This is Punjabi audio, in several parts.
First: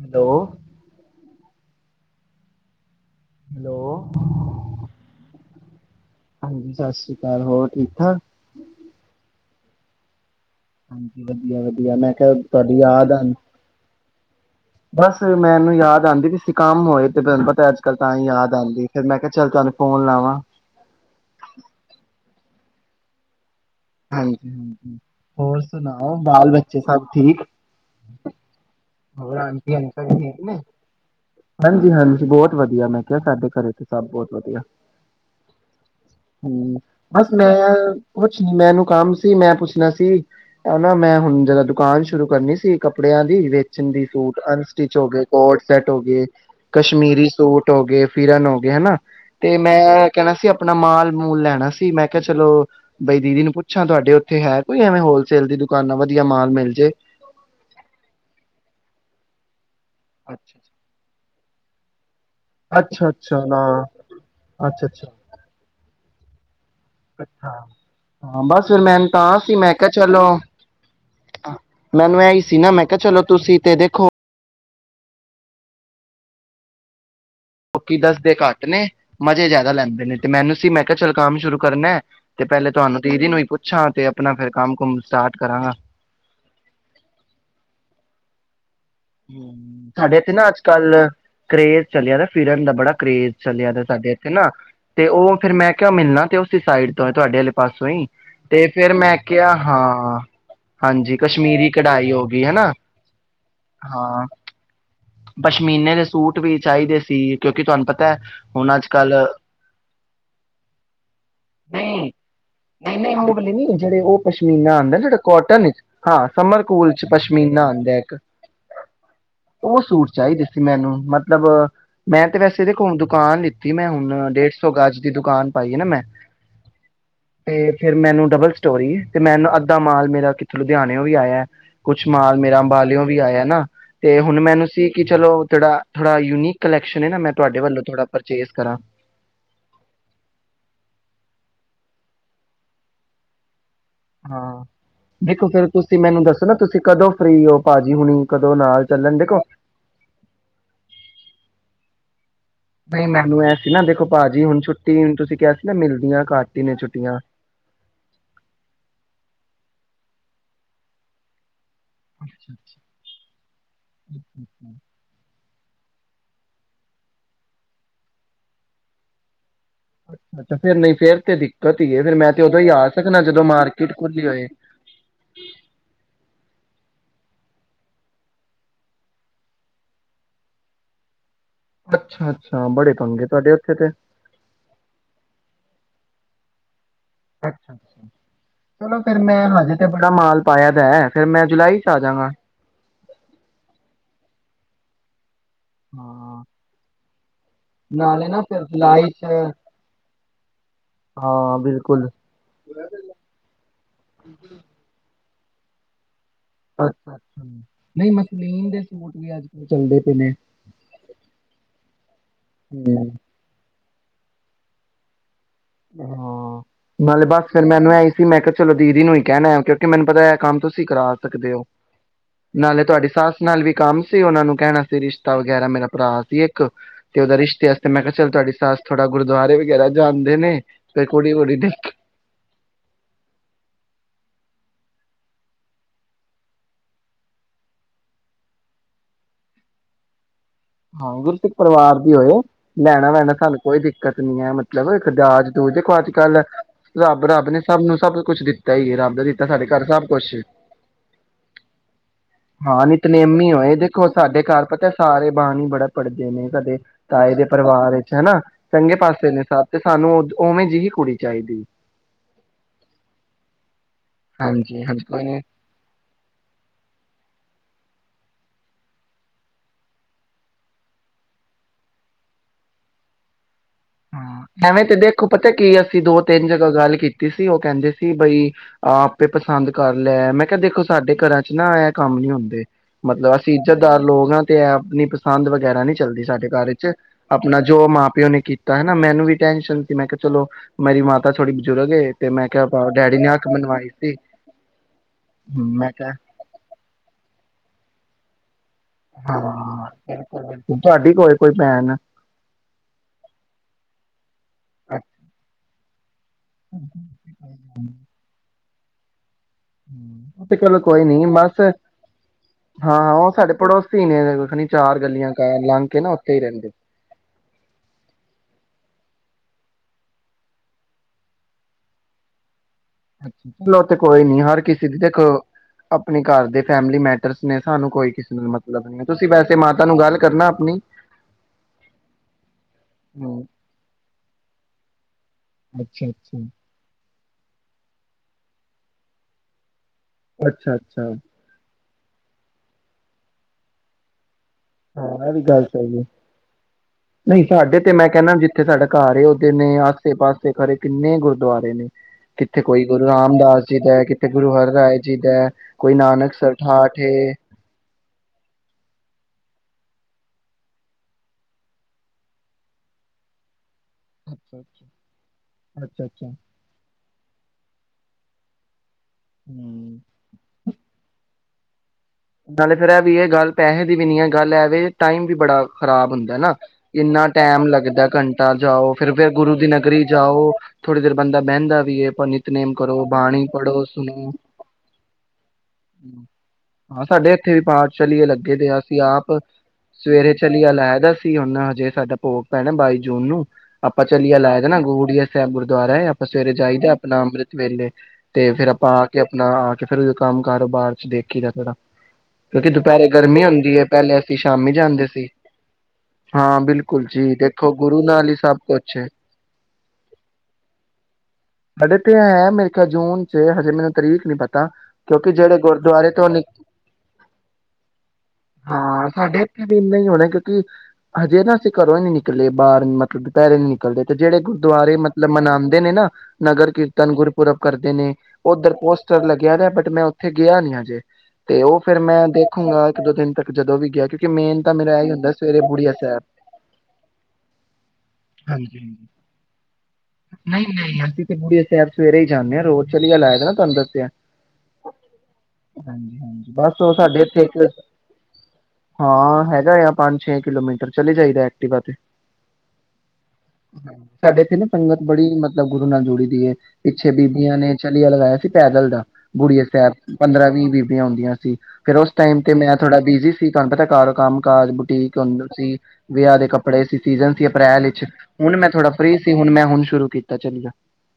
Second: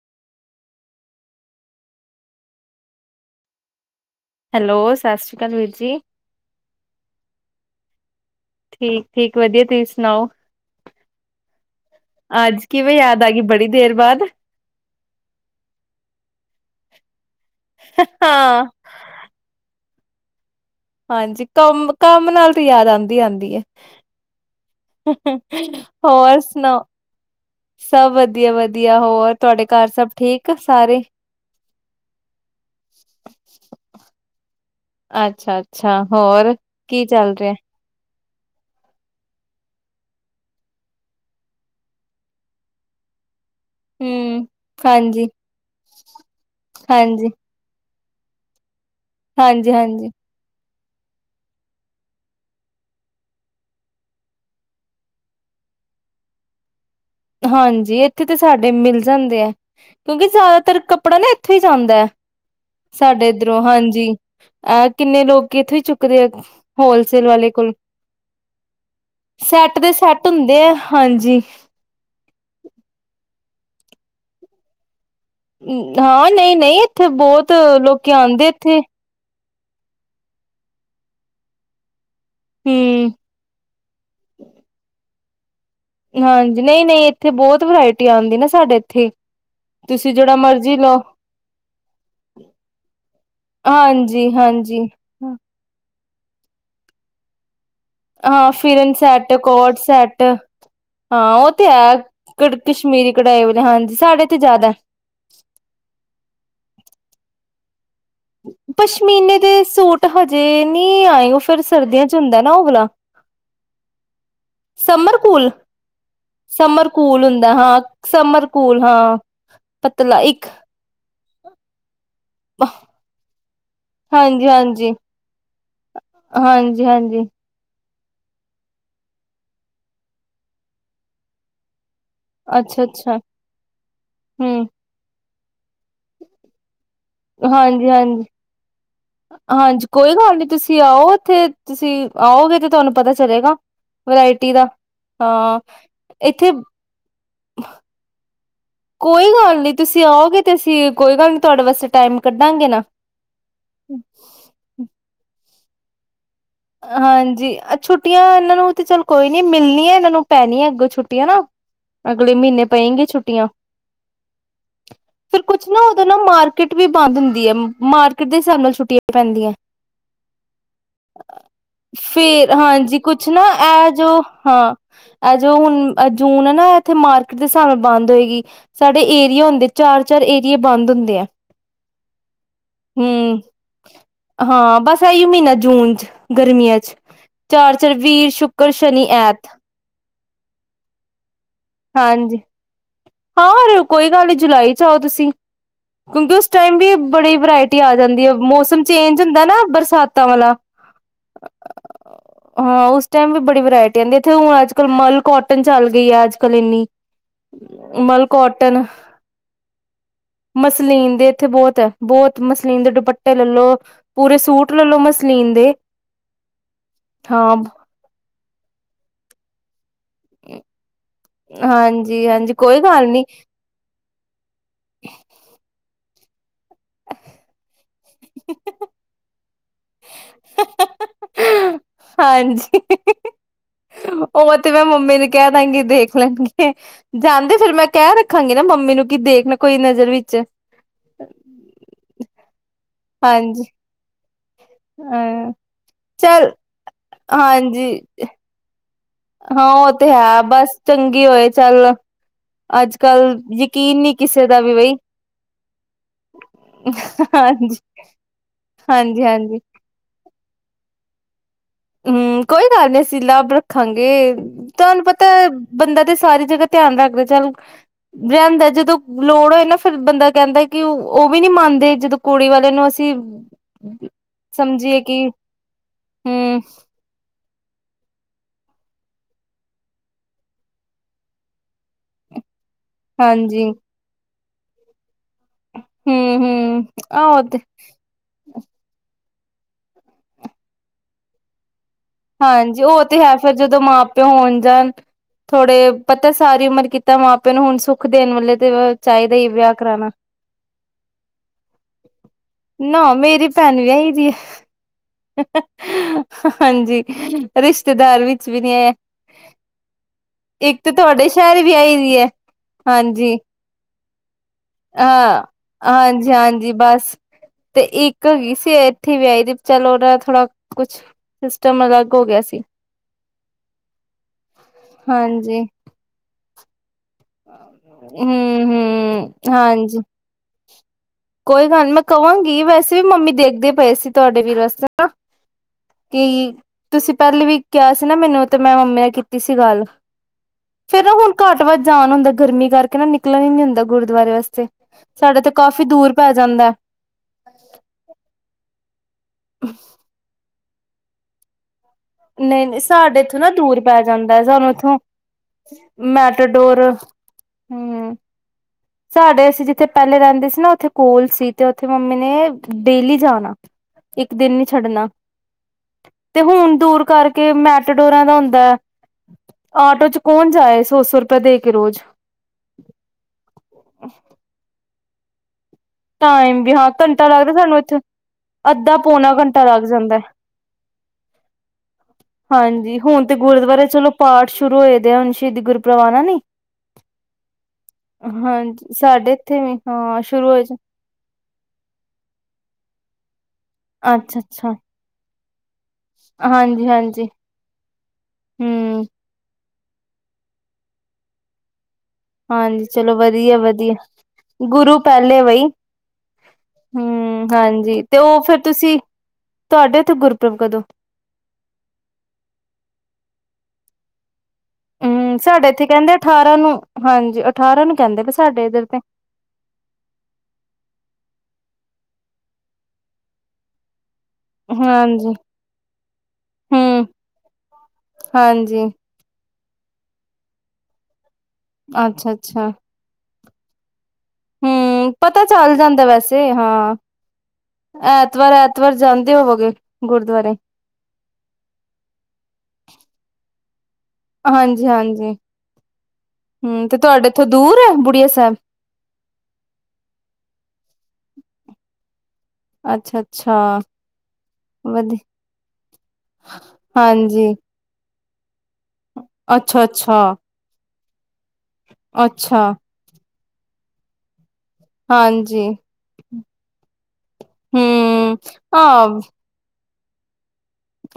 Hello, hello, hello, Sat Sri ਅਕਾਲ ਵੀਰ ਜੀ। ਹਾਂਜੀ, ਸਤਿ ਸ਼੍ਰੀ ਅਕਾਲ ਹੋਰ ਠੀਕ- ਠਾਕ ਠੀਕ ਠੀਕ ਵਧੀਆ ਤੁਸੀਂ ਸੁਣਾਓ ਹਾਂਜੀ ਵਧੀਆ ਵਧੀਆ ਮੈਂ ਕਿਹਾ ਅੱਜ ਤੁਹਾਡੀ ਕਿਵੇਂ ਯਾਦ ਆ- ਗਈ ਬੜੀ ਦੇਰ ਬਾਅਦ। ਬਸ ਮੈਨੂੰ ਯਾਦ ਆਉਂਦੀ ਪਈ ਸੀ, ਕੰਮ ਹੋਏ ਤੇ ਤੈਨੂੰ ਪਤਾ ਅੱਜ ਕੱਲ ਤਾਂ ਹੀ ਯਾਦ ਹਾਂ। ਆਂਦੀ, ਫਿਰ ਮੈਂ ਕਿਹਾ ਚੱਲ ਤੁਹਾਨੂੰ ਫੋਨ ਲਾਵਾ ਹਾਂਜੀ ਕੰਮ ਕੰਮ ਨਾਲ ਤੇ ਯਾਦ ਆਉਂਦੀ ਆਉਂਦੀ ਹੈ। ਹਾਂਜੀ ਹਾਂਜੀ ਹੋਰ ਸੁਣਾਓ ਹੋਰ ਬਾਲ ਸੁਣਾ ਬੱਚੇ ਸਭ ਠੀਕ? ਸਭ ਵਧੀਆ ਵਧੀਆ ਹੋਰ ਤੁਹਾਡੇ ਆਂਟੀ ਘਰ ਅੰਕਲ ਸਭ ਠੀਕ ਨੇ? ਸਾਰੇ ਹਾਂਜੀ ਹਾਂਜੀ ਬਹੁਤ ਵਧੀਆ ਮੈਂ ਕਿਹਾ ਸਾਡੇ ਘਰੇ ਤੇ ਸਭ ਬਹੁਤ ਵਧੀਆ ਅੱਛਾ ਅੱਛਾ ਹੋਰ ਹਮ ਕੀ ਬਸ ਚੱਲ ਰਿਹਾ? ਮੈਂ ਕੁਛ ਮੈਨੂੰ ਕੰਮ ਸੀ ਮੈਂ ਪੁੱਛਣਾ ਸੀ, ਔਨਾ ਮੈਂ ਹੁਣ ਜਰਾ ਦੁਕਾਨ ਸ਼ੁਰੂ ਕਰਨੀ ਸੀ ਕੱਪੜਿਆਂ ਦੀ। ਵਿੱਚ ਸਿੰਦੀ ਸੂਟ, ਹੂੰ, ਅਨਸਟਿਚ ਹੋ ਗਏ, ਹਾਂਜੀ ਕੋਡ ਸੈਟ ਹੋ ਗਏ, ਕਸ਼ਮੀਰੀ ਹਾਂਜੀ ਸੂਟ ਹੋ ਗਏ। ਫੀਰਨ ਹੋ ਗਏ ਨਾ ਤੇ ਹਾਂਜੀ ਮੈਂ ਹਾਂਜੀ। ਕਹਿਣਾ ਸੀ ਆਪਣਾ ਮਾਲ ਮੂਲ ਲੈਣਾ ਸੀ। ਮੈਂ ਕਿਹਾ ਚਲੋ ਬਈ ਦੀਦੀ ਨੂੰ ਪੁੱਛਾਂ ਤੁਹਾਡੇ ਉੱਥੇ ਹੈ। ਕੋਈ ਐਵੇਂ ਹੋਲਸੇਲ ਦੀ ਦੁਕਾਨ ਵਧੀਆ ਮਾਲ ਮਿਲ ਜੇ। ਹਾਂਜੀ ਇੱਥੇ ਤਾਂ ਸਾਡੇ ਮਿਲ ਜਾਂਦੇ ਆ। ਕਿਉਂਕਿ ਅੱਛਾ ਜਿਆਦਾਤਰ ਕੱਪੜਾ ਨਾ ਇੱਥੋਂ ਹੀ ਜਾਂ ਆਦਾ। ਸਾਡੇ ਅੱਛਾ ਇਧਰੋਂ। ਨਾ ਹਾਂਜੀ ਅੱਛਾ ਆ ਅੱਛਾ ਕਿੰਨੇ ਲੋਕੀ ਇੱਥੋਂ ਹੀ ਚੁੱਕਦੇ ਆ, ਹੋਲਸੇਲ ਵਾਲੇ ਇਕੱਠਾ। ਕੋਲ। ਹਾਂ ਬਸ ਫਿਰ ਮੈਨੂੰ ਤਾਂ ਸੀ ਮੈਂ ਸੈਟ ਕਿਹਾ ਦੇ ਚਲੋ ਸੈਟ ਹੁੰਦੇ ਆ। ਹਾਂਜੀ ਮੈਨੂੰ ਐ ਹੀ ਸੀ ਨਾ ਮੈਂ ਕਿਹਾ ਚਲੋ ਤੁਸੀਂ ਤੇ ਦੇਖੋ। ਹਾਂ ਨਹੀਂ ਨਹੀਂ ਇੱਥੇ ਬਹੁਤ ਤਾ ਲੋਕੀ ਦੱਸਦੇ ਆਉਂਦੇ ਘੱਟ ਇੱਥੇ। ਨੇ ਮਜ਼ੇ ਜ਼ਿਆਦਾ ਲੈਂਦੇ ਨੇ ਤੇ ਮੈਨੂੰ ਸੀ ਮੈਂ ਕਿਹਾ ਚੱਲ ਕੰਮ ਸ਼ੁਰੂ ਕਰਨਾ। ਤੇ ਪਹਿਲੇ ਤੁਹਾਨੂੰ ਹਮ ਦੀਦੀ ਨੂੰ ਹੀ ਪੁੱਛਾਂ ਤੇ ਆਪਣਾ ਫਿਰ ਕੰਮ ਕੁੁੰਮ ਸਟਾਰਟ ਕਰਾਂਗਾ ਹਾਂਜੀ ਨਹੀਂ ਨਹੀਂ ਇੱਥੇ ਬਹੁਤ ਵਰਾਇਟੀ ਆਉਂਦੀ ਨਾ ਸਾਡੇ। ਇੱਥੇ ਹ ਤੁਸੀਂ ਸਾਡੇ ਇੱਥੇ ਜਿਹੜਾ ਨਾ ਅੱਜ ਮਰਜ਼ੀ ਲਓ ਕੱਲ੍ਹ ਕਰੇਜ਼ ਚਲਿਆ ਦਾ ਫਿਰਨ ਦਾ ਬੜਾ ਕਰੇਜ਼ ਚਲਿਆ ਦਾ ਸਾਡੇ ਇੱਥੇ ਹਾਂਜੀ ਨਾ ਹਾਂਜੀ ਤੇ ਉਹ ਫਿਰ ਮੈਂ ਕਿਉ ਮਿਲਣਾ ਤੇ ਉਸੀ ਸਾਈਡ ਤੋਂ ਹੈ ਤੁਹਾਡੇ ਪਾਸੋਂ ਹੀ ਹਾਂ ਤੇ ਫਿਰ ਫਿਰਨ ਮੈਂ ਸੈਟ, ਕਿਹਾ ਕੋਟ ਹਾਂ ਸੈਟ ਹਾਂਜੀ ਹਾਂ ਉਹ ਤੇ ਕਸ਼ਮੀਰੀ ਹੈ ਕਢਾਈ ਹੋ ਗਈ ਕ ਹਨਾ ਕਸ਼ਮੀਰੀ ਕਢਾਈ ਵਾਲੇ ਹਾਂਜੀ ਸਾਡੇ ਹਾਂ ਤੇ ਜ਼ਿਆਦਾ ਪਸ਼ਮੀਨੇ ਦੇ ਸੂਟ ਵੀ ਚਾਹੀਦੇ ਸੀ। ਕਿਉਂਕੀ ਤੁਹਾਨ ਪ ਪਸ਼ਮੀਨੇ ਦੇ ਸੂਟ ਹਜੇ ਨਹੀਂ ਆਏ, ਉਹ ਫੇਿਰ ਨਹੀਂ ਸਰਦੀਆਂ ਚ ਹੁੰਦਾ ਨਾ ਉਹ ਵਾਲਾ ਨਹੀਂ ਨਹੀਂ ਉਹ ਵਾਲੇ ਨੀ ਜਿਹੜੇ ਉਹ ਪਸ਼ਮੀਨਾ ਆਂਦਾ ਸਮਰ ਜਿਹੜਾ ਕੂਲ, ਕੋਟਨ ਵਿੱਚ ਹਾਂ ਸਮਰ ਚ ਕੂਲ, ਹੁੰਦਾ ਪਸ਼ਮੀਨਾ ਹਾਂ ਆਂਦਾ ਇੱਕ ਸਮਰ ਕੂਲ, ਹਾਂ ਉਹ ਸੂਟ ਪਤਲਾ ਚਾਹੀਦੇ ਇੱਕ ਸੀ ਮੈਨੂੰ ਮਤਲਬ ਮੈ ਦੇ ਕੋੌਣ ਦੁਕਾਨ ਇ ਮੈਂ ਹੁਣ ਡੇਢ ਸੌ ਗਾਜ ਦੀ ਦੁਕਾਨ ਪਾਈ ਹੈ ਅ ਹਾਂਜੀ ਹਾਂਜੀ ਫੇਿਰ ਮੈਨੂੰ ਡਬਲ ਸਟੋਰੀ ਤੇ ਮੈਨੂੰ ਅੱਧਾ ਮਾਲ ਮੇਰਾ ਕਿੱਥੋਂ ਲੁਧਿਆਣੇਓ ਵੀ ਆਇਆ ਕੁੱਛ ਮਾਲ ਮੇਰਾ ਅੱਛਾ ਅੰਬਾਲਿਓ ਅੱਛਾ ਵੀ ਆਇਆ ਨਾ ਤੇ ਹੁਣ ਮੈਨੂੰ ਹਮ ਸੀ ਕਿ ਚਲੋ ਤੇੜਾ ਥੋੜਾ ਯੂਨੀਕ ਕਲੈਕ ਹਾਂਜੀ ਹਾਂਜੀ ਹਾਂਜੀ ਕੋਈ ਗੱਲ ਨੀ ਤੁਸੀਂ ਆਓ ਉੱਥੇ ਤੁਸੀਂ ਆਓਗੇ ਤੇ ਤੁਹਾਨੂੰ ਪਤਾ ਚਲੇਗਾ ਵਰਾਇਟੀ ਹਾਂ ਦਾ ਦੇਖੋ ਹਾਂ ਫਿਰ ਤੁਸੀਂ ਮੈਨੂੰ ਦੱਸੋ ਇੱਥੇ ਨਾ ਤੁਸੀਂ ਕਦੋਂ ਫਰੀ ਹੋ ਭਾਜੀ ਹੁਣੀ ਕਦੋਂ ਨਾਲ ਚੱਲਣ ਕੋਈ ਦੇਖੋ ਗੱਲ ਨਹੀਂੀ ਤੁਸੀਂ ਆਓਗੇ ਤੇ ਅਸੀਂ ਕੋਈ ਗੱਲ ਨਹੀਂੀ ਤੁਹਾਡੇ ਵਾਸਤੇ ਟਾਈਮ ਕੱਢਾਂਗੇ ਨਾ ਨਹੀਂ ਮੈਨੂੰ ਐਂ ਸੀ ਨਾ ਦੇਖੋ ਭਾਜੀ ਹੁਣ ਛੁੱਟੀ ਤੁਸੀਂ ਕਿਹਾ ਸੀ ਮੈਂ ਮਿਲਦੀਾਂ ਘੱਟ ਹੀ ਨੇ ਛੁੱਟੀਆਂ। ਹਾਂਜੀਹ ਛੁੱਟੀਆਂ ਇਹਨਾਂ ਨੂੰ ਤੇ ਚੱਲ ਕੋਈ ਨੀ ਮਿਲਣੀਆਂ ਇਹਨਾਂ ਨੂੰ ਪੈਣੀ ਆ ਅੱਗੋਂ ਛੁੱਟੀੀਆਂ ਨਾ ਅਗਲੇ ਮਹੀਨੇ ਪਏ ਗੇ ਛੁੱਟੀਆਂ ਫਿਰ ਕੁਛ ਨਾ ਉਦੋਂ ਨਾ ਮਾਰਕੀਟ ਵੀ ਬੰਦ ਹੁੰਦੀ ਹੈ ਮਾਰਕੀਟ ਦੇ ਹਿਸਾਬ ਨਾਲ ਛੁੱਟੀਆਂ ਪੈਂਦੀਆਂ ਅੱਛਾ ਅੱਛਾ ਨਹੀਂ ਫੇਰ ਤੇ ਦਿੱਕਤ ਹੀ ਏ ਮੈਂ ਤੇ ਫੇਰ ਉਦੋਂ ਹੀ ਆ ਹਾਂਜੀ ਸਕਣਾ ਕੁਛ ਨਾ ਜਦੋਂ ਇਹ ਮਾਰਕੀਟ ਜੋ ਖੁੱਲੀ ਹੋਏ। ਹਾਂ ਇਹ ਜੋ ਹੁਣ ਜੂਨ ਨਾ ਥੇ ਮਾਰਕੀਟ ਦੇ ਹਿਸਾਬ ਨਾਲ ਬੰਦ ਹੋਏਗੀ ਸਾਡੇ ਏਰੀਏ ਹੁੰਦੇ ਚਾਰ ਚਾਰ ਏਰੀਏ ਬੰਦ ਹੁੰਦੇ ਆ ਅੱਛਾ ਅੱਛਾ ਬੜੇ ਪੰਗੇ ਹਮ ਤੁਹਾਡੇ ਉੱਥੇ ਤੇ। ਹਾਂ ਬਸ ਇਹੀ ਮਹੀਨਾ ਜੂਨ ਚ ਗਰਮੀੀਆਂ ਚ ਅੱਛਾ ਚਾਰ ਚਾਰ ਅ ਵੀਰ ਸ਼ੁੱਕਰ ਚਲੋ ਸ਼ਨੀ ਫਿਰ ਮੈਂ ਐਤ ਹਜੇ ਤੇ ਬੜਾ ਮਾਲ ਪਾਇਆ ਦਾ ਫਿਰ ਮੈਂ ਜੁਲਾਈ ਚ ਆ ਜਾਂਗਾ। ਹਾਂਜੀ ਹਾਂ ਕੋਈ ਗੱਲ ਨਹੀਂੀ ਜੁਲਾਈ ਚੋ ਤੁਸੀਂ ਕਿਉੰਕੀ ਹਾਂ ਉਸ ਟਾਈਮ ਵੀ ਪੜਿ ਵਰਾਇਟੀ ਆ ਜਾਂਦੀ ਨਾਲੇ ਹੈ ਨਾ ਫਿਰ ਮੌਸਮ ਜੁਲਾਈ ਚੇਂਜ ਚ ਹੁੰਦਾ ਨਾ ਬਰਸਾਤਾਂ ਵਾਲਾ ਹਾਂ ਬਿਲਕੁਲ ਹਾਂ ਉਸ ਟਾਈਮ ਵੀ ਬੜੀ ਵਰਾਇਟੀ ਆਉਂਦੀ ਇੱਥੇੁਣ ਅੱਜ ਕੱਲ ਮਲ ਕੋ ਟ ਚੱਲ ਗਈ ਆ ਅੱਜ ਕਲੀਨੀ ਅੱਛਾ ਅੱਛਾ। ਨਹੀਂ ਮਲ ਮਸਲੀਨ ਦੇ ਕੋਟਨ ਸੂਟ ਵੀ ਅੱਜ ਕੱਲ ਚੱਲਦੇ ਪਏ ਨੇ। ਮਸਲੀਨ ਦੇ ਇੱਥੇ ਬਹੁਤ ਹੈ ਬਹੁਤ ਮਸਲਿਨ ਦੇ ਹੂੰ ਦੁਪੱਟੇ ਲੈਲੋ ਪੂਰੇ ਸੂਟ ਲੈਲੋ ਮ ਨਾਲੇ ਮੈਨੂੰ ਬਸ ਹਾਂ ਫੇਰ ਏਹੀ ਸੀ ਮੈਂ ਕਿਹਾ ਚਲੋ ਦੀਦੀ ਨੂੰ ਹੀ ਕਹਿਣਾ ਕਿਉਂਕਿ ਮੈਨੂੰ ਪਤਾ ਹੈ ਕੰਮ ਤੁਸੀਂ ਕਰਾ ਸਕਦੇ ਹੋ ਹਾਂਜੀ ਹਾਂਜੀ ਕੋਈ ਨਾਲੇ ਤੁਹਾਡੀ ਗੱਲ ਨੀ ਸੱਸ ਨਾਲ ਵੀ ਕੰਮ ਸੀ ਉਹਨਾਂ ਨੂੰ ਕਹਿਣਾ ਸੀ ਰਿਸ਼ਤਾ ਵਗੈਰਾ ਮੇਰਾ ਭਰਾ [unintelligible] ਤੇ ਉਹਦਾ ਰਿਸ਼ਤੇ ਮੈਂ ਕਿਹਾ ਚਲ ਤੁਹਾਡੀ ਸੱਸ ਥੋੜਾ ਗੁਰਦੁਆਰੇ [unintelligible] ਜਾਂਦੇ ਨੇ ਕੁੜੀ ਕੁੜੀ ਹਾਂਜੀ ਉਹ ਤੇ ਮੈਂ ਮੰਮੀ ਨੂੰ ਕਹਿ ਦਵਾਂਗੀ ਦੇਖ ਲੈਣਗੇ ਜਾਂਦੇ ਫੇਰ ਮੈਂ ਕਹਿ ਰੱਖਾਂਗੀ ਨਾ ਮੰਮੀ ਨੂੰ ਕੀ ਦੇਖਣਾ ਕੋਈ ਨਜ਼ਰ ਵਿੱਚ ਹਾਂ ਗੁਰਸਿੱਖ ਪਰਿਵਾਰ ਦੀ ਹੋਏ ਲੈਣਾ ਪੈਣਾ ਸਾਨੂੰ ਹਾਂਜੀ ਕੋਈ ਦਿੱਕਤ ਨੀ ਮਤਲਬ ਦਾਜ ਅ ਦੂਜ ਦੇਖੋ ਅੱਜ ਕੱਲ੍ਹ ਚੱਲ ਰੱਬ ਰੱਬ ਨੇ ਸਭ ਨੂੰ ਹਾਂਜੀ ਸਭ ਕੁੱਛ ਦਿੱਤਾ ਹੀ ਰੱਬ ਦਾ ਦਿੱਤਾ ਸਾਡੇ ਹਾਂ ਘਰ ਉਹ ਸਭ ਤੇ ਕੁਛ ਹੈ ਬਸ ਚੰਗੀ ਹੋਏ ਚੱਲ ਹਾਂ ਅੱਜ ਕੱਲ ਨਿਤਨੇਮੀ ਹੋਏ ਯਕੀਨ ਦੇਖੋ ਨਹੀਂ ਸਾਡੇ ਕਿਸੇ ਦਾ ਘਰ ਵੀ ਪਤਾ ਬਈ ਸਾਰੇ ਬਾਣੀ ਹੀ ਬੜਾ ਪੜ੍ਹਦੇ ਨੇ ਕਦੇ ਤਾਏ ਦੇ ਹਾਂਜੀ ਪਰਿਵਾਰ ਵਿੱਚ ਹਨਾ ਚੰਗੇ ਹਾਂਜੀ ਪਾਸੇ ਨੇ ਹਾਂਜੀ ਸ ਤੇ ਸਾਨੂੰ ਉਵੇਂ ਜਿਹੀ ਕੁੜੀ ਚਾਹੀਦੀ ਹਮ ਕੋਈ ਗੱਲ ਨੀ ਅਸੀਂ ਲਾਭ ਰੱਖਾਂਗੇ ਹਾਂਜੀ ਤੁਹਾਨੂੰ ਹਾਂਜੀ ਕੋਈ ਪਤਾ ਨੀ ਬੰਦਾ ਤੇ ਸਾਰੀ ਜਗ੍ਹਾ ਧਿਆਨ ਰੱਖਦੇ ਚੱਲ ਰਹਿੰਦਾ ਜਦੋਂ ਲੋੜ ਹੋਏ ਨਾ ਫਿਰ ਬੰਦਾ ਕਹਿੰਦਾ ਕਿ ਉਹ ਵੀ ਨਹੀਂ ਮੰਨਦੇ ਜਦੋਂ ਕੁੜੀ ਵਾਲੇ ਨੂੰ ਅਸੀਂ ਹਮ ਐਵੇਂ ਤੇ ਸਮਝੀਏ ਕਿ ਦੇਖੋ ਪਤਾ ਕੀ ਅਸੀਂ ਦੋ ਤਿੰਨ ਹਮ ਜਗ੍ਹਾ ਗੱਲ ਕੀਤੀ ਸੀ ਉਹ ਕਹਿੰਦੇ ਸੀ ਬਈ ਆਪੇ ਪਸੰਦ ਕਰ ਲੈ ਮੈਂ ਕਿਹਾ ਦੇਖੋ ਸਾਡੇ ਘਰਾਂ ਵਿੱਚ ਨਾ ਇਹ ਕੰਮ ਨੀ ਹੁੰਦੇ ਮਤਲਬ ਅਸੀਂ ਹਾਂਜੀ ਇੱਜਤਦਾਰ ਲੋਕ ਹਾਂ ਤੇ ਆਪਣੀ ਪਸੰਦ ਵਗੈਰਾ ਨਹੀਂ ਚੱਲਦੀ ਹਮ ਸਾਡੇ ਘਰ ਹਮ ਵਿੱਚ ਆਹ ਉਹ ਤੇ ਆਪਣਾ ਜੋ ਮਾਂ ਪਿਓ ਨੇ ਕੀਤਾ ਨਾ ਮੈਨੂੰ ਵੀ ਟੈਨਸ਼ਨ ਸੀ ਮੈਂ ਕਿਹਾ ਚਲੋ ਮੇਰੀ ਮਾਤਾ ਥੋੜੀ ਬਜ਼ੁਰਗ ਏ ਤੇ ਮੈਂ ਕਿਹਾ ਹਾਂਜੀ ਭਾ- ਉਹ ਡੈਡੀ ਤੇ ਨੇ ਹੈ ਅੱਖ ਫਿਰ ਜਦੋਂ ਮਨਵਾਈ ਮਾਂ ਸੀ ਪਿਓ ਹੋਣ ਜਾਣ ਹਮ, ਮੈਂ ਥੋੜੇ ਕਿਹਾ ਪਤਾ ਸਾਰੀ ਉਮਰ ਕੀਤਾ ਮਾਂ ਪਿਓ ਨੂੰ ਹੁਣ ਸੁੱਖ ਦੇਣ ਵਾਲੇ ਤੇ ਚਾਹੀਦਾ ਹਾਂ ਹੀ ਵਿਆਹ ਕਰਾਉਣਾ ਬਿਲਕੁਲ ਬਿਲਕੁਲ ਤੁਹਾਡੀ ਕੋਲ ਕੋਈ ਭੈਣ ਨਾ ਮੇਰੀ ਭੈਣ ਵਿਆਹੀ ਦੀ ਹੈ ਇੱਕ ਹਮ, ਹਾਂਜੀ ਰਿਸ਼ਤੇਦਾਰ ਵੀ [unintelligible] ਉਹ ਤੇ ਇੱਕ ਚਲੋ ਤਾਂ ਕੋਈ ਨੀ ਤੁਹਾਡੇ ਸ਼ਹਿਰ ਬਸ ਈ ਵਿਆਹੀ ਪਈ ਐ। ਹਾਂ ਹਾਂ ਉਹ ਹਾਂਜੀ ਸਾਡੇ ਪੜੋਸੀ ਨੇ ਕੁ ਨੀ ਚਾਰ ਗਲੀਆਂ ਹਾਂ ਕ ਲੰਘ ਕੇ ਨਾ ਹਾਂਜੀ ਉੱਥੇ ਹੀ ਰਹਿੰਦੇ ਹਾਂਜੀ ਬਸ ਤੇ ਇੱਕ ਹੈਗੀ ਸੀ ਇੱਥੇ ਵਿਆਹੀ [unintelligible] ਥੋੜਾ ਕੁਛ [unintelligible] ਜਮਾ ਅਲੱਗ ਹੋ ਗਿਆ ਸੀ। ਚਲੋ ਐ ਤੇ ਕੋਈ ਨੀ ਹਰ ਕਿਸੇ ਦੀ ਦੇਖੋ- ਹਾਂਜੀ ਆਪਣੇ ਘਰ ਦੇ ਫੈਮਲੀ ਮੈ ਟਰਸ ਮੇ, ਸਾਨੂੰ ਕੋਈ ਕਿਸੇ ਨਾਲ ਮਤਲਬ ਨੀ, ਤੁਸੀਂ ਹੂੰ-ਹੂੰ ਵੈਸੇ ਮਾਤਾ ਨੂੰ ਹਾਂਜੀ। ਗੱਲ ਕਰਨਾ ਆਪਨੀ। ਕੋਈ ਗੱਲ ਨੀ ਮੈਂ ਕਵਾਂਗੀ ਵੈਸੇ ਮੰਮੀ ਹਮ ਦੇਖਦੇ ਪਏ ਸੀ ਤੁਹਾਡੇ ਵੀਰ ਵਾਸਤੇ ਨਾ ਅੱਛਾ ਅੱਛਾ ਕਿ ਤੁਸੀਂ ਪਹਿਲੇ ਵੀ, ਕਿਆ ਸੀ ਨਾ ਮੈਨੂੰ ਤੇ ਮੈਂ ਮੰਮੀ ਨਾਲ ਕੀਤੀ ਸੀ ਗੱਲ। ਅੱਛਾ ਫੇਰ ਅੱਛਾ ਨਾ ਹੁਨ ਘੱਟ ਵੱਦ ਜਾਨਾ ਹੁੰਦਾ ਗਰਮੀ ਕਰਕੇ ਨਾ ਨਿਕਲਨ ਈ ਨੀ ਹੁੰਦਾ, ਗੁਰਦੁਆਰੇ ਵਾਸਤੇ। ਫੇਰ ਸਾਡਾ ਤੇ ਕਾਫ਼ੀ ਦੂਰ ਪੈ ਜਾਂਦਾ ਨਈ ਸਾਡੇ ਤੇ ਮੈਂ ਕੇਹਨਾ ਜਿੱਥੇ ਸਾਡਾ ਘਰ ਉਦੇ ਨੇ ਆਸੇ ਪਾਸੇ ਖਰੇ ਕਿੰਨੇ ਗੁਰਦੁਆਰੇ ਨੇ? ਕਿੱਥੇ ਨਹੀਂ ਨਹੀਂ ਕੋਈ ਗੁਰੂ ਸਾਡੇ ਇੱਥੋਂ ਨਾ ਰਾਮਦਾਸ ਜੀ ਦੂਰ ਪੈ ਦੈ, ਕਿੱਥੇ ਜਾਂਦਾ ਹੈ ਗੁਰੂ ਸਾਨੂੰ ਹਰ ਰਾਏ ਇੱਥੋਂ ਜੀ ਦੈ, ਕੋਈ ਨਾਨਕ ਸਰ ਮੈਟਾਡੋਰ ਠਾਠ ਏ। ਹਮ ਸਾਡੇ ਅਸੀਂ ਜਿੱਥੇ ਪਹਿਲੇ ਰਹਿੰਦੇ ਸੀ ਨਾ, ਔਥੇ ਕੋਲ ਸੀ ਤੇ ਓਥੇ ਮੰਮੀ ਨੇ, ਡੇਲੀ ਜਾਨਾ। ਇੱਕ ਦਿਨ ਅੱਛਾ ਅੱਛਾ ਨੀ ਛੱਡਨਾ, ਅੱਛਾ ਅੱਛਾ ਤੇ ਹੁਣ ਦੂਰ ਕਾਰਕੇ ਮੈਟਾਡੋਰਾਂ ਦਾ ਹੁੰਦੈ ਹਮ ਆਟੋ ਚ ਕੌਣ ਜਾਏ ਸੌ-ਸੌ ਰੁਪ ਤਾ ਦੇ ਕੇ ਰੋਜ਼। ਨਾਲੇ ਫੇਰ ਐ ਵੀ ਗੱਲ ਪੈਹੇ ਦੀ ਵੀ ਨੀ ਐ ਗੱਲ ਐਵ ਫੇ ਟਾਈਮ ਵੀ ਬੜਾ ਖ਼ਰਾਬ ਹੁੰਦਾ ਨਾ ਟਾਈਮ ਵੀ ਹਾਂ ਘੰਟਾ ਏਨਾਂ ਲੱਗਦਾ ਟੈਮ ਸਾਨੂੰ ਇੱਥੇ ਲੱਗਦੈ ਘੰਟਾ ਜਾਔ ਅੱਧਾ ਫੇਰ-ਫੇਰ ਪੌਣਾ ਗੁਰੂ ਘੰਟਾ ਦੀ ਲੱਗ ਨਗਰੀ ਜਾਂਦਾ ਜਾਔ ਥੋੜ੍ਹੀ ਦੇਰ ਬੰਦਾ ਬੇਂਦਾ ਵੀ ਏ ਫੇਰ ਨਿਤਨੇਮ ਹਾਂਜੀ ਕਰੋ ਹੁਣ ਤੇ ਬਾਣੀ ਪੜ੍ਹੋ ਗੁਰਦੁਆਰੇ ਚਲੋ ਸੁਣੋ, ਪਾਠ ਸ਼ੁਰੂ ਹੋਏ ਦੇ ਆ ਹੁਣ ਸ਼ਹੀਦੀ ਗੁਰਪੁਰਬ ਆਣਾ ਹੂੰ। ਨੀ। ਹਾਂ ਸਾਡੇ ਇੱਥੇ ਵੀ ਪਾਠ ਚਲੀਏ ਲੱਗੇ ਦੇ ਆ ਹਾਂਜੀ ਅਸੀਂ ਸਾਡੇ ਆਪ ਇੱਥੇ ਵੀ ਹਾਂ ਸਵੇਰੇ ਸ਼ੁਰੂ ਹੋਏ ਚਲੀਏ ਲਾ ਐਦਾ ਸੀ ਹੁਨ ਹਜੇ ਸਾਡਾ ਭੋਗ ਪੈਨਾ ਬਾਈ ਜੂਨ ਨੂੰ। ਆਪਾਂ ਚਲੀਆ ਲਾਯਾ ਦਾ ਅੱਛਾ-ਅੱਛਾ ਨਾ ਗੂੜੀਆ [unintelligible] ਦੁਬਾਰਾ ਏ ਆਪਾਂ ਸਵੇਰੇ ਜਾਈਦਾ ਆਪਾਨ ਹਾਂਜੀ-ਹਾਂਜੀ ਅੰਮ੍ਰਿਤ ਵੇਲੇ ਤੇ ਫੇਰ ਆਪਾਂ ਹੂੰ ਆ ਕੇ ਆਪਨਾ ਤੇ ਫੇਰ ਔਈਔ ਕੰਮ ਕਾਰੋਬਾਰ ਚ ਦੇਖੀਦੈ ਥੌੜਾ ਕਿਉਂਕਿ ਹਾਂਜੀ ਦੁਪੈਰੇ ਚਲੋ ਗਰਮੀ ਹੁੰਦੀ ਏ ਵਧੀਆ-ਵਧੀਆ ਪੈਲੇ ਅਸੀਂ ਸ਼ਾਮੀ ਗੁਰੂ ਜਾਂਦੇ ਸੀ। ਪਹਿਲੇ ਬਈ ਹਾਂ, ਬਿਲਕੁਲ ਜੀ ਹੂੰ ਦੇਖੋ ਹਾਂਜੀ ਗੁਰੂ ਤੇ ਨਾਲ ਹੀ ਉਹ ਸੱਭ ਫਿਰ ਕੁਛ ਤੁਸੀਂ ਏ, ਤੁਹਾਡੇ ਉੱਥੇ ਗੁਰਪੁਰਬ ਕਦੋਂ ਸਾਡੇ ਤੇ ਹੈ ਮੇਰੇ ਖਿਆਲ ਜੂਨ ਚ ਹਜੇ ਮੈਨੂੰ ਤਰੀਕ ਨੀ ਪਤ ਤਾ ਕਿਉਂਕਿ ਹੂੰ ਜੇੜੇ ਸਾਡੇ ਇੱਥੇ ਗੋਰਦੁਆਰੇ ਕਹਿੰਦੇ ਤੋਂ ਨ ਅਠਾਰਾਂ ਨੂੰ ਹਾਂਜੀ ਅਠਾਰਾਂ ਨੂੰ ਕਹਿੰਦੇ ਪਏ ਸਾਡੇ ਇੱਧਰ ਤੇ ਹਾਂ, ਸਾਡੇ ਏਥੇ ਵੀ ਇੰਨਾ ਈ ਹੋਣਾ ਕਿਉਂਕਿ ਹਜੇ ਨਾ ਅਸੀਂ ਘਰੋਂ ਈ ਨੀ ਨਿ ਨਿਕਲੇ ਬਾਰ ਮਤਲਬ ਦੁਪੈਰੇ ਨੀ ਨਿਕਲਦੇ ਤੇ ਜਿਹੜੇ ਗੁਰਦੁਆਰੇ ਮਤਲਬ ਹਾਂਜੀ ਮਨਾਉਂਦੇ ਨੇ ਨਾ ਨਗਰ ਹੂੰ ਕੀਰਤਨ ਗੁਰਪੁਰਬ ਕਰਦੇ ਨੇ ਉਧਰ ਹਾਂਜੀ ਪੋਸਟਰ ਲੱਗੇ ਗਿਆ ਬਟ ਮੈਂ ਉੱਥੇ ਗਿਆ ਨੀ ਹਜੇ ਤੇ ਉਹ ਫਿਰ ਮੈਂ ਅੱਛਾ-ਅੱਛਾ ਦੇਖੂੰਗਾ ਇੱਕ ਦੋ ਦਿਨ ਤੱਕ ਜਦੋਂ ਵੀ ਗਿਆ ਕਿ ਤੇ ਮੇਨ ਤਾਂ ਮੇਰਾ ਇਹੀ ਹੂੰ ਹੁੰਦਾ ਪਤਾ ਸਵੇਰੇ ਚੱਲ ਬੁੜੀਆਂ ਜਾਂਦਾ ਸਾਹਿਬ ਵੈਸੇ ਹਾਂ ਹਾਂਜੀ ਹ ਐਤਵਾਰ-ਐਤਵਾਰ ਜਾਂਦੇ ਹੋਵੋਗੇ ਗੁਰਦੁਆਰੇ ਨਹੀਂ ਨਹੀਂ ਅਸੀਂ ਬੁੜੀਆ ਸਾਹਿਬ ਸਵੇਰੇ ਹੀ ਜਾਂਦੇ ਆ ਰੋਜ਼ ਚਲਿਆ ਲਾਏ ਦਾ। ਹੁਨ ਦੱਸਿਆ ਹਾਂਜੀ ਹਾਂਜੀ ਹਾਂਜੀ-ਹਾਂਜੀ ਬਸ ਉਹ ਸਾਡੇ ਇੱਥੇ ਇੱਕ ਹਾਂ ਹੈਗਾ ਆ ਪੰਜ ਛੇ ਕਿਲੋ ਮੀਟਰ ਚਲੇ ਜਾਈਦਾ ਐਕਟਿਵਾ ਤੇ ਹ ਅੱਛਾ-ਅੱਛਾ, ਸਾਡੇ ਇੱਥੇ ਨਾ ਸੰਗਤ ਵਧੀ ਬੜੀ ਮਤਲਬ ਗੁਰੂ ਨਾਲ ਜੁੜੀ ਦੀ ਹੈ ਪਿੱਛੇ ਹਾਂਜੀ, ਬੀਬੀਆਂ ਨੇ ਚਲਆ ਲਗਾਇਆ ਸੀ ਪੈਦਲ ਦਾ ਗੁੜੀਏ ਸਾਹਿਬ ਅੱਛਾ-ਅੱਛਾ, ਅੱਛਾ। ਪੰਦਰਾਂ ਵੀਹ ਦਿਨ ਵਆਉਂਦੀਆਂ ਫਿਰ ਉਸ ਟਾਈਮ ਤੇ ਅੱਛਾ ਮੈਂ ਥੋੜਾ ਬਿਜੀ ਠੀਕਾ ਪਤਾ ਘਰ ਕੰਮ ਘਰ ਬੁਟੀਕ ਅੰਦਰ ਹਾਂਜੀ, ਸੀ ਵਿਆਹ ਦੇ ਕੱਪੜੇ ਸੀ ਸੀਜਨ ਸੀ ਅਪ੍ਰੈਲ ਵਿੱਚ ਹੂੰ। ਹੁਣ ਮੈਂ ਥੋੜਾ ਫਰੀ ਆਹ, ਸੀ ਹੁਣ ਮੈਂ ਹੁਣ ਸ਼ੁਰੂ ਕੀਤਾ ਚੱਲਿਆ?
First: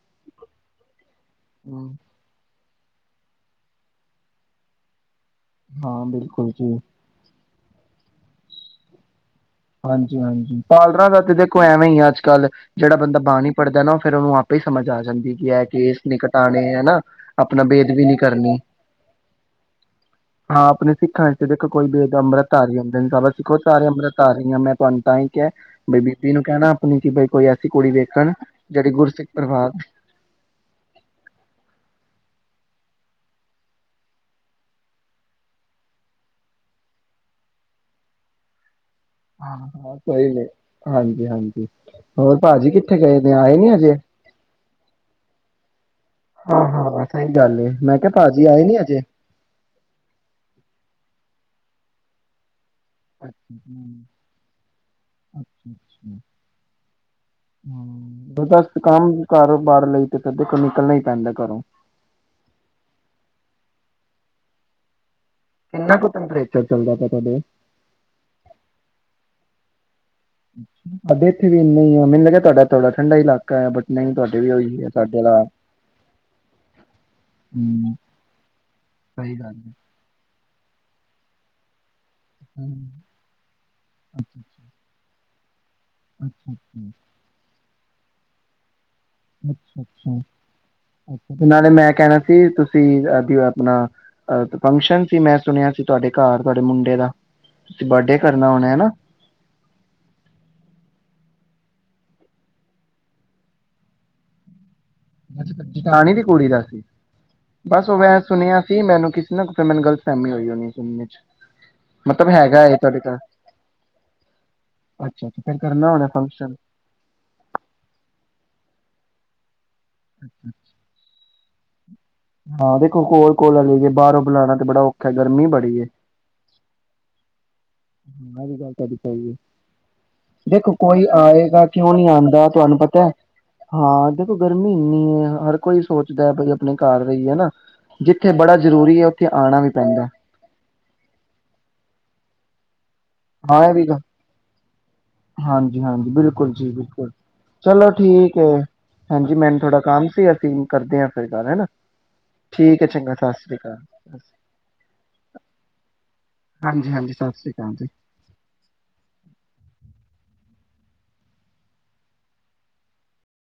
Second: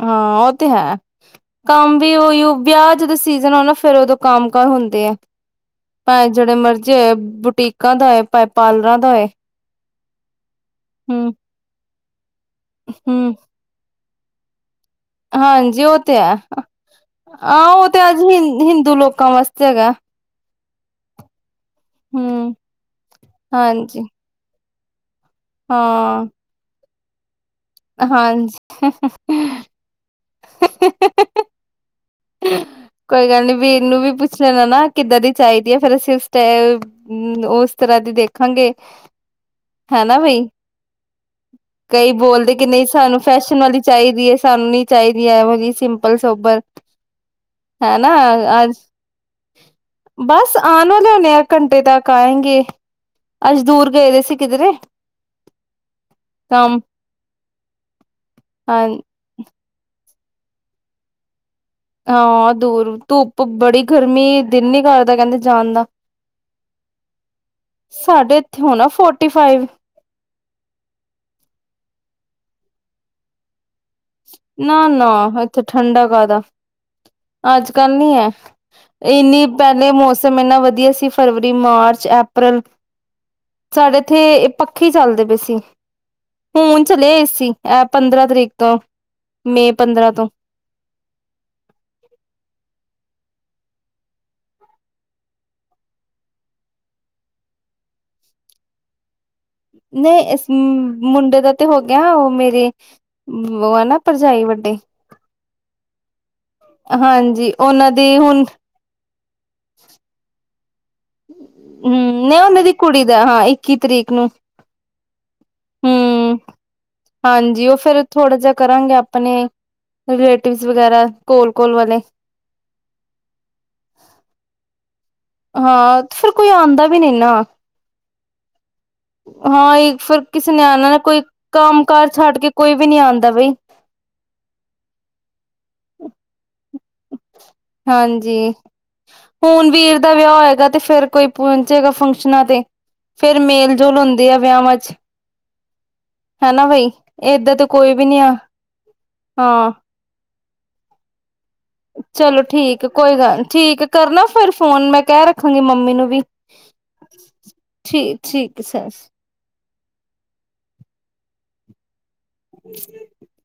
ਹਾਂ ਉਹ ਤੇ ਹੈ ਹਮ, ਕੰਮ ਵੀ ਉਹੀ ਵਿਆਹ ਜਦੋਂ ਸੀਜਨ ਹੋ ਨਾ ਫਿਰ ਉਦੋਂ ਕੰਮ ਕਾਰ ਹੁੰਦੇ ਆ ਹਾਂ ਭਾਵੇ ਬਿਲਕੁਲ ਜਿਹੜੇ ਜੀ ਮਰਜ਼ੀ ਬੁਟੀਕ ਕਾਦਾ ਏ ਪਾਏ ਪਾਲਰਾਂ ਦਾ ਏ ਹਾਂਜੀ ਹਾਂਜੀ ਪਾਰਲਰਾਂ ਦਾ ਤੇ ਦੇਖੋ ਐਵੇਂ ਹੀ ਆ ਅੱਜ ਕੱਲ ਜਿਹੜਾ ਬੰਦਾ ਹੂੰ, ਬਾਣੀ ਹੀ ਪੜ੍ਹਦਾ ਨਾ ਫਿਰ ਉਹਨੂੰ ਆਧੇ ਸਮਝ ਆ ਜਾਂਦੀ ਏ ਕਿ ਇਹ ਹਾਂਜੀ ਕੇਸ ਉਹ ਤੇ ਨਹੀਂ ਹੈ, ਕਟਾਣੇ ਹਨਾ ਆਪਣਾ ਆਹ ਉਹ ਬੇਅਦਵੀ ਤੇ ਨੀ ਅੱਜ ਹਿੰ ਕਰਨੀ ਹਿੰਦੂ ਲੋਕਾਂ ਵਾਸਤੇ ਹੈਗਾ, ਹਾਂ ਆਪਣੇ ਸਿੱਖਾਂ ਚ ਦੇਖੋ ਕੋਈ ਬੇਦ ਹੂੰ, ਅੰਮ੍ਰਿਤਧਾਰੀ ਹੰਦੇ ਨੇ ਅਸੀ ਖੁਦ ਧਾਰੀਆ ਹਾਂਜੀ, ਅੰਮ੍ਰਿਤ। ਆ ਰਹੀਾਂ ਮੈਂ ਤੁਹਾਨੂੰ ਤਾਂ ਹੀ ਕ ਬਈ ਹਾਂ, ਬੀਬੀ ਨੂੰ ਕਹਿਣਾ ਆਪਂ ਕਿ ਕੀ ਕ ਕੋਈ [unintelligible] ਕੁੜੀ ਵੇਖਣ ਹਾਂਜੀ। ਜਿਹੜੀ ਗੁਰਸਿੱਖ ਪਰਿਵਾਰ [unintelligible] ਕੋਈ ਗੱਲ ਨੀ ਵੀਰ ਨੂੰ ਵੀ ਪੁੱਛ ਲੈਣਾ ਨਾ ਕਿੱਦਾਂ ਦੀ ਚਾਹੀਦੀ ਹੈ ਫੇਰ ਅਸੀਂ ਉਸ ਟ ਉਸ ਤਰ੍ਹਾਂ ਦੀ ਦੇਖਾਂਗੇ ਹਾਂ ਹਾਂ ਹੈ ਨਾ ਸਹੀ ਨੇ ਬਈ ਹਾਂਜੀ-ਹਾਂਜੀ ਕਈ ਹੋਰ ਬੋਲਦੇ ਕਿ ਭਾਜੀ ਨਹੀਂ ਕਿੱਥੇ ਗਏ ਸਾਨੂੰ ਨੇ ਆਏ ਫੈਸ਼ਨ ਨੀ ਵਾਲੀ ਅਜੇ ਚਾਹੀਦੀ ਹੈ ਸਾਨੂੰ ਨੀ ਚਾਹੀਦੀ ਇਹ ਜਿਹੀ ਸਿੰਪਲ ਸੋਬਰ ਹਾਂ-ਹਾਂ ਸਹੀ ਗੱਲ ਏ ਹੈ ਮੈਂ ਕਿਹਾ ਨਾ ਭਾਜੀ ਆਏ ਅਜ ਨੀ ਅਜੇ ਬਸ ਆਉਣ ਵਾਲੇ ਇਹ ਘੰਟੇ ਤਾਂ ਕਾਇਗੇ ਹ ਕੰਮ ਹਾਂ ਕੰਮ ਕਰੋ ਬਾਹਰ ਲਈ ਤੇ ਫਿਰ ਦੇਖੋ ਨਿਕਲਣਾ ਹੀ ਪੈਂਦਾ ਘਰੋਂ ਹਾਂ ਦੂਰ ਧੁੱਪ ਬੜੀ ਗਰਮੀ ਦਿਨ ਨੀ ਕਰਦਾ ਕਹਿੰਦੇ ਜਾਣ ਦਾ ਕਿੰਨਾ ਕੁ ਟੈਂਪਰੇਚਰ ਚੱਲਦਾ ਪਿਆ ਤੁਹਾਡੇ ਸਾਡੇ ਇੱਥੇ ਹੋਣਾ ਫੋਰਟੀ ਫਾਈਵ ਅ ਇੱਥੇ ਵੀ ਇਨਾ ਆ ਮੈਨੂੰ ਲੱਗਿਆ ਤੁਹਾਡਾਥੋੜਾ ਠੰਢਾ ਇਲਾਕਾ ਹੈ ਨਹੀਂ ਤੁਹਾਡੇ ਵੀ ਉਹੀ ਨਾ ਹੈ ਸਾਡੇ ਨਾ ਦਾ ਇੱਥੇ ਠੰਡਾ ਕਾਹਦਾ ਅੱਜ ਹੂੰ ਕੱਲ ਨੀ ਹੈ ਸਹੀ ਇੰਨੀ ਗੱਲ ਹੈ ਪਹਿਲੇ ਮੌਸਮ ਮੇਨਾ ਵਧੀਆ ਸੀ ਫਰਵਰੀ ਮਾਰਚ ਅਪ੍ਰੈਲ ਹਮ, ਸਾਡੇ ਇੱਥੇ ਪੱਖੀ ਚੱਲਦੇ ਪਏ ਸੀ ਅੱਛਾ [inaudible] ਹੂੰ ਅੱਛਾ ਚਲੇ ਏ ਸੀ ਇਹ ਪੰਦਰਾਂ ਤਰੀਕ ਤੋਂ ਪੰਦਰਾਂ ਤੋਂ ਨਾਲੇ ਮੈਂ ਕਹਿਣਾ ਸੀ ਤੁਸੀਂ ਆਪਣਾ ਫੰਕਸ਼ਨ ਸੀ ਮੈਂ ਸੁਣਿਆ ਸੀ ਤੁਹਾਡੇ ਘਰ ਤੁਹਾਡੇ ਮੁੰਡੇ ਦਾ ਤੁਂ ਬਰਡੇ ਕਰਨਾ ਹੋਣਾ ਹਨਾ ਨਹੀਂ ਇਸ ਮੁੰਡੇ ਦਾ ਤੇ ਹੋ ਗਿਆ ਉਹ ਮੇਰੇ ਉਹ ਹੈ ਨਾ ਭਰਜਾਈ ਵੱਡੇ ਜਠਾਣੀ ਦੀ ਕੁੜੀ ਦਾ ਸੀ ਹਾਂਜੀ ਬਸ ਉਹਨਾਂ ਦੀ ਮੈਂ ਹੁਣ ਸੁਣਿਆ ਸੀ ਮੈਨੂੰ ਕਿਸ ਨਾ ਫ ਮਨੂੰ ਗਲਤਹਿਮੀ ਹੋਈ ਹੋ ਹਮ ਨਹੀਂ ਉਹਨਾਂ ਦੀ ਤੁਹਾਡੇ ਕੁੜੀ ਘਰ ਦਾ ਹਾਂ ਇੱਕੀ ਤਰੀਕ ਨੂੰ ਅੱਛਾ ਅੱਛਾ ਫੇਰ ਕਰਨਾ ਹੋਣਾ ਹਮ ਫੰਕਸ਼ਨ ਹਾਂਜੀ ਉਹ ਫੇਿਰ ਥੋੜਾ ਜਿਹਾ ਕਰਾਂਗੇ ਆਪ ਆਪਣੇ ਰਿਲੇਟਿਵ ਵਗੈਰਾ ਕੋਲ ਕੋਲ ਵਾਲੇ ਹਾਂ ਦੇਖੋ ਕੋਲ ਕੋਲ ਲਈ ਜੇ ਬਾਹਰੋਂ ਬੁਲਾਣਾ ਤੇ ਬੜਾ ਔਖਾ ਗਰਮੀ ਬੜੀ ਏ। ਹਾਂ ਫੇਿਰ ਕੋਈ ਆਉਂਦਾ ਵੀ ਨਹੀਂ ਨਾ ਹਾਂ ਇਹ ਫਿਰ ਕਿਸੇ ਨੇ ਦੇਖੋ ਆਣਾ ਨਾ ਕੋਈ ਆਏਗਾ ਕੰਮ ਕਿਉਂ ਨੀ ਕਾਰ ਛੱਡ ਆਉਂਦਾ ਕੇ ਕੋਈ ਤੁਹਾਨੂੰ ਵੀ ਨੀ ਪਤਾ ਆਂਦਾ ਬਈ ਹਾਂ ਦੇਖੋ ਗਰਮੀ ਇੰਨੀ ਹੈ ਹਰ ਕੋਈ ਸੋਚਦਾ ਬ ਹਾਂਜੀ ਜ਼ਰੂਰੀ ਏ ਉੱਥੇ ਆਣਾ ਹੁਣ ਵੀ ਵੀਰ ਪੈਂਦਾ ਦਾ ਵਿਆਹ ਹੋਏਗਾ ਤੇ ਫੇਰ ਕੋਈ ਪਹੁੰਚੇਗਾ ਫੰਕ ਤੇ ਫੇਰ ਹਾਂ ਇਹ ਮੇਲ ਵੀ ਜੋਲ ਹੁੰਦੀ ਆ ਵਿਆਹਾਂ ਚ ਹਾਂਜੀ ਹਾਂਜੀ ਬਿਲਕੁਲ ਹਨਾ ਜੀ ਬਈ ਬਿਲਕੁਲ ਏਦਾਂ ਤੇ ਚਲੋ ਕੋਈ ਵੀ ਨੀ ਆ ਠੀਕ ਹੈ ਹਾਂਜੀ ਮੈਨੂੰ ਹਾਂ ਥੋਡਾ ਕੰਮ ਸੀ ਕਰਦੇ ਹ ਫਿਰ ਗੱਲ ਹੈਨਾ ਚਲੋ ਠੀਕ ਏ ਚੰਗਾ ਕੋਈ ਸਤਿ ਗੱਲ ਸ੍ਰੀ ਅਕਾਲ। ਠੀਕ ਕਰਨਾ ਫੇਿਰ ਫੋਨ ਮੈਂ ਕਹਿ ਰੱਖਾਂਗੀ ਮੰਮੀ ਨੂੰ ਵੀ ਹਾਂਜੀ ਹਾਂਜੀ ਸਤਿ ਸ੍ਰੀ ਅਕਾਲ। ਠੀਕ ਠੀਕ ਸਰ ਹਮ ਹਮ